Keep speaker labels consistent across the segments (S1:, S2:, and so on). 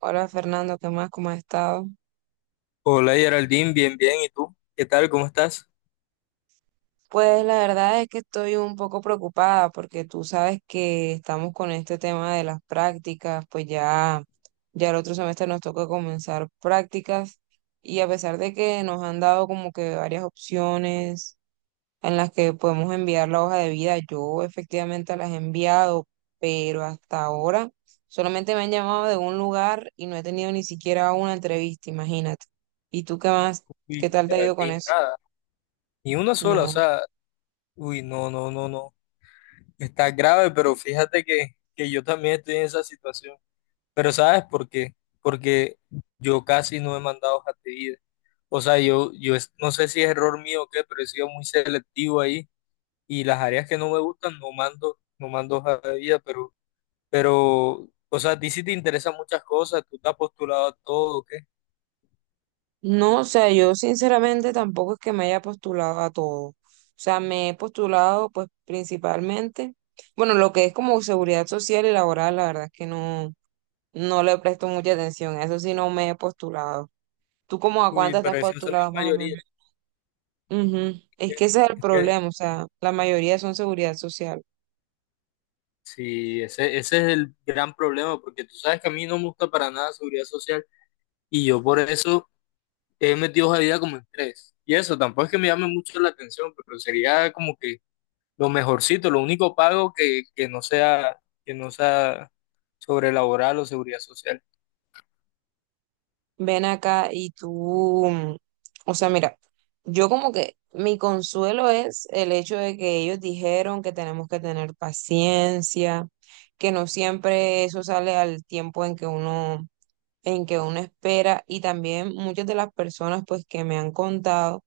S1: Hola Fernando, ¿qué más? ¿Cómo has estado?
S2: Hola Geraldine, bien, bien. ¿Y tú? ¿Qué tal? ¿Cómo estás?
S1: Pues la verdad es que estoy un poco preocupada porque tú sabes que estamos con este tema de las prácticas, pues ya el otro semestre nos toca comenzar prácticas y a pesar de que nos han dado como que varias opciones en las que podemos enviar la hoja de vida, yo efectivamente las he enviado, pero hasta ahora solamente me han llamado de un lugar y no he tenido ni siquiera una entrevista, imagínate. ¿Y tú qué más? ¿Qué
S2: Uy,
S1: tal te ha ido con
S2: Geraldine,
S1: eso?
S2: nada. Ni una sola, o
S1: No,
S2: sea, uy, no, no, no, no. Está grave, pero fíjate que yo también estoy en esa situación. Pero ¿sabes por qué? Porque yo casi no he mandado hojas de vida. O sea, yo no sé si es error mío o qué, pero he sido muy selectivo ahí. Y las áreas que no me gustan no mando, no mando hojas de vida, pero, o sea, a ti sí te interesan muchas cosas, tú te has postulado a todo, ¿o qué?
S1: no, o sea, yo sinceramente tampoco es que me haya postulado a todo. O sea, me he postulado pues principalmente, bueno, lo que es como seguridad social y laboral, la verdad es que no, no le presto mucha atención, a eso sí no me he postulado. ¿Tú como a
S2: Uy,
S1: cuántas te
S2: pero
S1: has
S2: eso es la
S1: postulado más o
S2: mayoría.
S1: menos? Ujú. Es que ese es el
S2: Es que
S1: problema, o sea, la mayoría son seguridad social.
S2: sí, ese es el gran problema, porque tú sabes que a mí no me gusta para nada seguridad social y yo por eso he metido esa vida como en tres. Y eso tampoco es que me llame mucho la atención, pero sería como que lo mejorcito, lo único pago que no sea sobre laboral o seguridad social.
S1: Ven acá y tú, o sea, mira, yo como que mi consuelo es el hecho de que ellos dijeron que tenemos que tener paciencia, que no siempre eso sale al tiempo en que uno espera y también muchas de las personas pues que me han contado,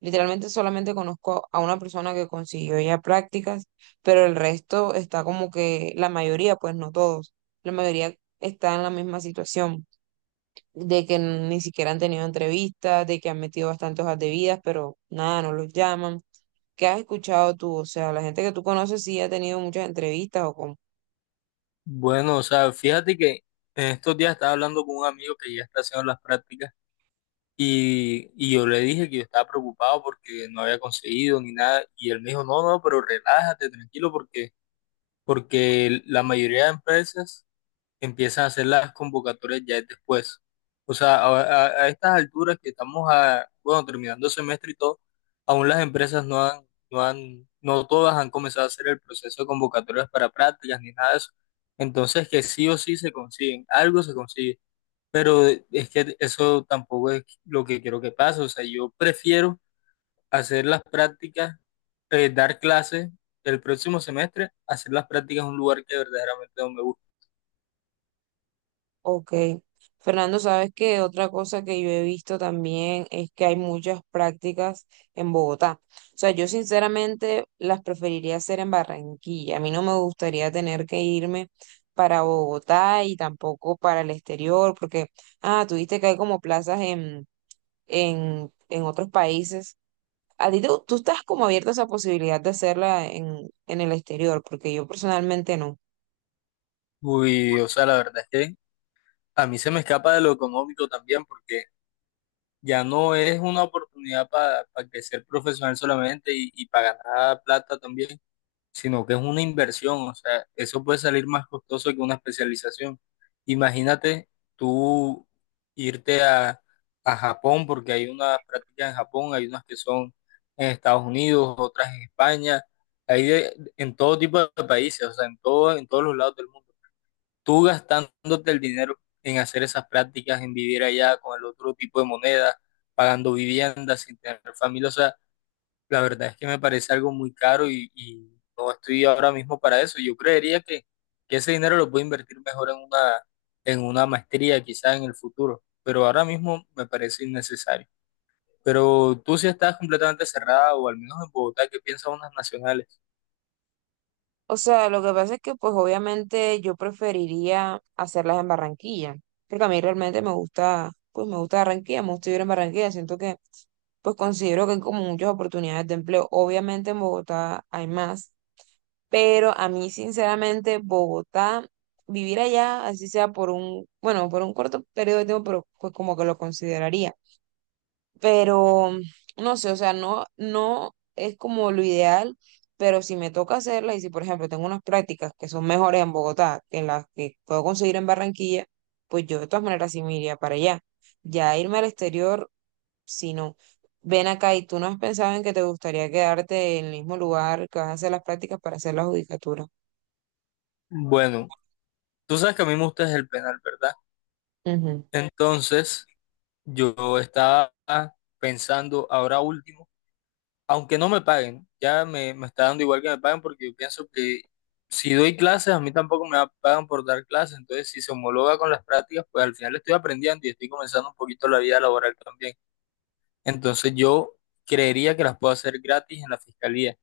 S1: literalmente solamente conozco a una persona que consiguió ya prácticas, pero el resto está como que la mayoría, pues no todos, la mayoría está en la misma situación de que ni siquiera han tenido entrevistas, de que han metido bastantes hojas de vidas, pero nada, no los llaman. ¿Qué has escuchado tú? O sea, la gente que tú conoces sí ha tenido muchas entrevistas o con...
S2: Bueno, o sea, fíjate que en estos días estaba hablando con un amigo que ya está haciendo las prácticas. Y yo le dije que yo estaba preocupado porque no había conseguido ni nada. Y él me dijo, no, no, pero relájate, tranquilo, porque la mayoría de empresas empiezan a hacer las convocatorias ya después. O sea, a estas alturas que estamos a, bueno, terminando el semestre y todo, aún las empresas no todas han comenzado a hacer el proceso de convocatorias para prácticas ni nada de eso. Entonces, que sí o sí se consiguen, algo se consigue. Pero es que eso tampoco es lo que quiero que pase. O sea, yo prefiero hacer las prácticas, dar clases el próximo semestre, hacer las prácticas en un lugar que verdaderamente no me gusta.
S1: Ok. Fernando, ¿sabes que otra cosa que yo he visto también es que hay muchas prácticas en Bogotá? O sea, yo sinceramente las preferiría hacer en Barranquilla. A mí no me gustaría tener que irme para Bogotá y tampoco para el exterior, porque, ah, tuviste que hay como plazas en en otros países. Tú estás como abierta a esa posibilidad de hacerla en el exterior, porque yo personalmente no.
S2: Uy, o sea, la verdad es que a mí se me escapa de lo económico también, porque ya no es una oportunidad para crecer profesional solamente y para ganar plata también, sino que es una inversión, o sea, eso puede salir más costoso que una especialización. Imagínate tú irte a Japón, porque hay unas prácticas en Japón, hay unas que son en Estados Unidos, otras en España, hay en todo tipo de países, o sea, en todo, en todos los lados del mundo. Tú gastándote el dinero en hacer esas prácticas, en vivir allá con el otro tipo de moneda, pagando viviendas sin tener familia, o sea, la verdad es que me parece algo muy caro y no estoy ahora mismo para eso. Yo creería que ese dinero lo puedo invertir mejor en una maestría, quizás en el futuro, pero ahora mismo me parece innecesario. Pero tú sí estás completamente cerrada, o al menos en Bogotá, ¿qué piensan unas nacionales?
S1: O sea, lo que pasa es que pues obviamente yo preferiría hacerlas en Barranquilla, porque a mí realmente me gusta, pues me gusta Barranquilla, me gusta vivir en Barranquilla, siento que pues considero que hay como muchas oportunidades de empleo. Obviamente en Bogotá hay más, pero a mí sinceramente Bogotá, vivir allá, así sea por un, bueno, por un corto periodo de tiempo, pero pues como que lo consideraría, pero no sé, o sea, no, no es como lo ideal, pero si me toca hacerlas y si, por ejemplo, tengo unas prácticas que son mejores en Bogotá que en las que puedo conseguir en Barranquilla, pues yo de todas maneras sí me iría para allá. Ya irme al exterior, si no. Ven acá y tú no has pensado en que te gustaría quedarte en el mismo lugar que vas a hacer las prácticas para hacer la judicatura.
S2: Bueno, tú sabes que a mí me gusta es el penal, ¿verdad?
S1: Ujú.
S2: Entonces, yo estaba pensando ahora último, aunque no me paguen, ya me está dando igual que me paguen porque yo pienso que si doy clases, a mí tampoco me pagan por dar clases, entonces si se homologa con las prácticas, pues al final estoy aprendiendo y estoy comenzando un poquito la vida laboral también. Entonces yo creería que las puedo hacer gratis en la fiscalía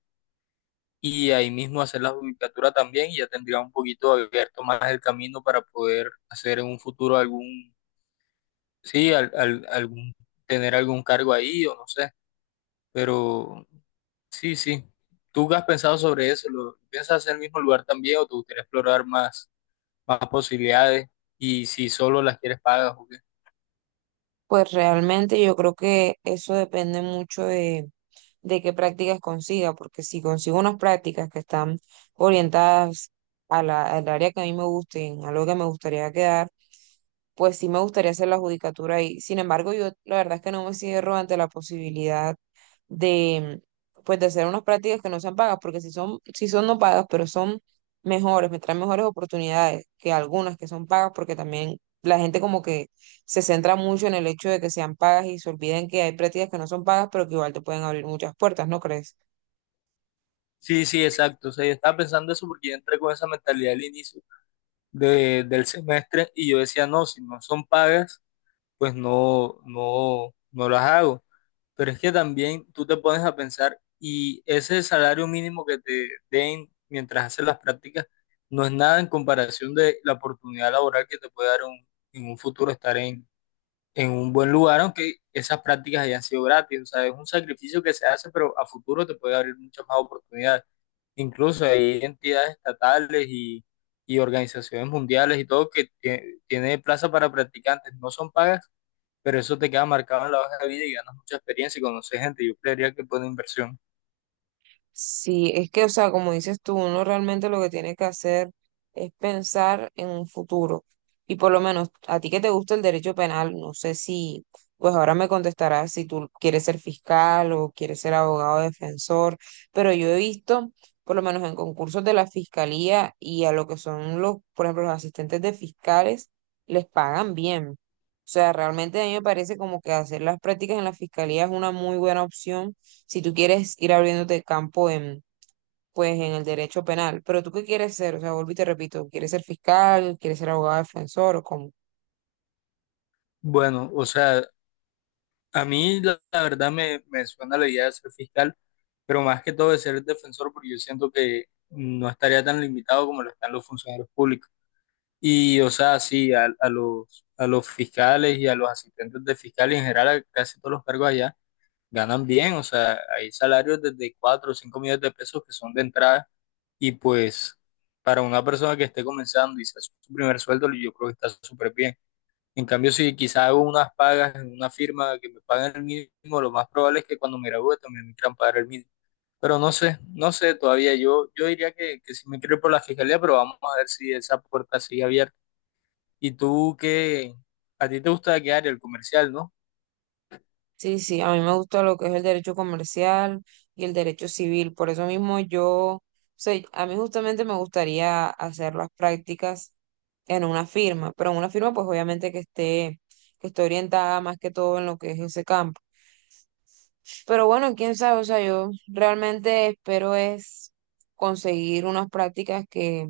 S2: y ahí mismo hacer la judicatura también y ya tendría un poquito abierto más el camino para poder hacer en un futuro algún, sí, algún, tener algún cargo ahí o no sé, pero sí, sí. ¿Tú qué has pensado sobre eso? ¿Lo piensas hacer en el mismo lugar también o te gustaría explorar más, más posibilidades? Y si solo las quieres pagas o qué.
S1: Pues realmente yo creo que eso depende mucho de qué prácticas consiga, porque si consigo unas prácticas que están orientadas a la, al área que a mí me gusten, a lo que me gustaría quedar, pues sí me gustaría hacer la judicatura ahí. Sin embargo, yo la verdad es que no me cierro ante la posibilidad de, pues, de hacer unas prácticas que no sean pagas, porque si son no pagas, pero son mejores, me traen mejores oportunidades que algunas que son pagas, porque también la gente como que se centra mucho en el hecho de que sean pagas y se olviden que hay prácticas que no son pagas, pero que igual te pueden abrir muchas puertas, ¿no crees?
S2: Sí, sí, exacto. O sea, yo estaba pensando eso porque yo entré con esa mentalidad al inicio del semestre y yo decía, no, si no son pagas, pues no, no, no las hago. Pero es que también tú te pones a pensar y ese salario mínimo que te den mientras haces las prácticas no es nada en comparación de la oportunidad laboral que te puede dar un, en un futuro estar en un buen lugar, aunque esas prácticas hayan sido gratis. O sea, es un sacrificio que se hace, pero a futuro te puede abrir muchas más oportunidades. Incluso hay entidades estatales y organizaciones mundiales y todo que tiene plaza para practicantes. No son pagas, pero eso te queda marcado en la hoja de vida y ganas mucha experiencia y conoces gente. Yo creería que es buena inversión.
S1: Sí, es que, o sea, como dices tú, uno realmente lo que tiene que hacer es pensar en un futuro. Y por lo menos a ti que te gusta el derecho penal, no sé si, pues ahora me contestarás si tú quieres ser fiscal o quieres ser abogado defensor, pero yo he visto, por lo menos en concursos de la fiscalía y a lo que son los, por ejemplo, los asistentes de fiscales, les pagan bien. O sea, realmente a mí me parece como que hacer las prácticas en la fiscalía es una muy buena opción si tú quieres ir abriéndote campo en, pues, en el derecho penal. Pero tú qué quieres ser, o sea, vuelvo y te repito, ¿quieres ser fiscal? ¿Quieres ser abogado defensor o cómo?
S2: Bueno, o sea, a mí la verdad me suena la idea de ser fiscal, pero más que todo de ser defensor, porque yo siento que no estaría tan limitado como lo están los funcionarios públicos. Y, o sea, sí, a a los fiscales y a los asistentes de fiscales en general, a casi todos los cargos allá, ganan bien, o sea, hay salarios desde 4 o 5 millones de pesos que son de entrada. Y pues para una persona que esté comenzando y sea su primer sueldo, yo creo que está súper bien. En cambio, si quizá hago unas pagas en una firma que me paguen el mínimo, lo más probable es que cuando me gradúe también me quieran pagar el mínimo. Pero no sé, no sé todavía. Yo diría que si me quiero ir por la fiscalía, pero vamos a ver si esa puerta sigue abierta. ¿Y tú qué? ¿A ti te gusta qué área? El comercial, ¿no?
S1: Sí, sí, a mí me gusta lo que es el derecho comercial y el derecho civil. Por eso mismo yo, o sea, a mí justamente me gustaría hacer las prácticas en una firma, pero en una firma pues obviamente que esté orientada más que todo en lo que es ese campo. Pero bueno, quién sabe, o sea, yo realmente espero es conseguir unas prácticas que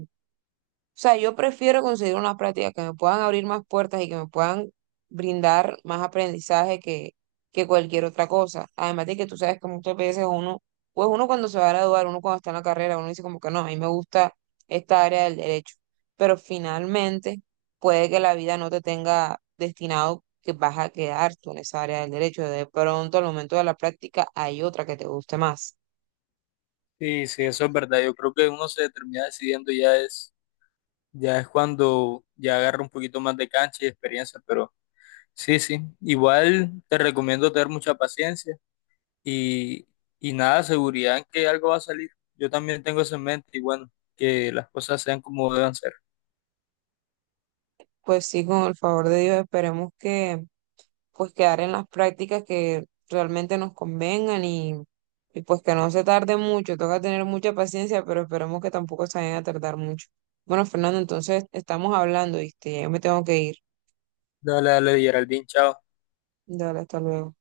S1: o sea, yo prefiero conseguir unas prácticas que me puedan abrir más puertas y que me puedan brindar más aprendizaje que cualquier otra cosa. Además de que tú sabes que muchas veces uno, pues uno cuando se va a graduar, uno cuando está en la carrera, uno dice como que no, a mí me gusta esta área del derecho. Pero finalmente puede que la vida no te tenga destinado que vas a quedar tú en esa área del derecho. De pronto, al momento de la práctica, hay otra que te guste más.
S2: Sí, sí, eso es verdad. Yo creo que uno se termina decidiendo ya es cuando ya agarra un poquito más de cancha y experiencia, pero sí, sí. Igual te recomiendo tener mucha paciencia y, y nada, seguridad en que algo va a salir. Yo también tengo eso en mente y bueno, que las cosas sean como deban ser.
S1: Pues sí, con el favor de Dios, esperemos que pues quedar en las prácticas que realmente nos convengan y pues que no se tarde mucho, toca tener mucha paciencia, pero esperemos que tampoco se vayan a tardar mucho. Bueno, Fernando, entonces estamos hablando, ¿viste? Ya me tengo que ir.
S2: Dale, dale, Geraldine, chao.
S1: Dale, hasta luego.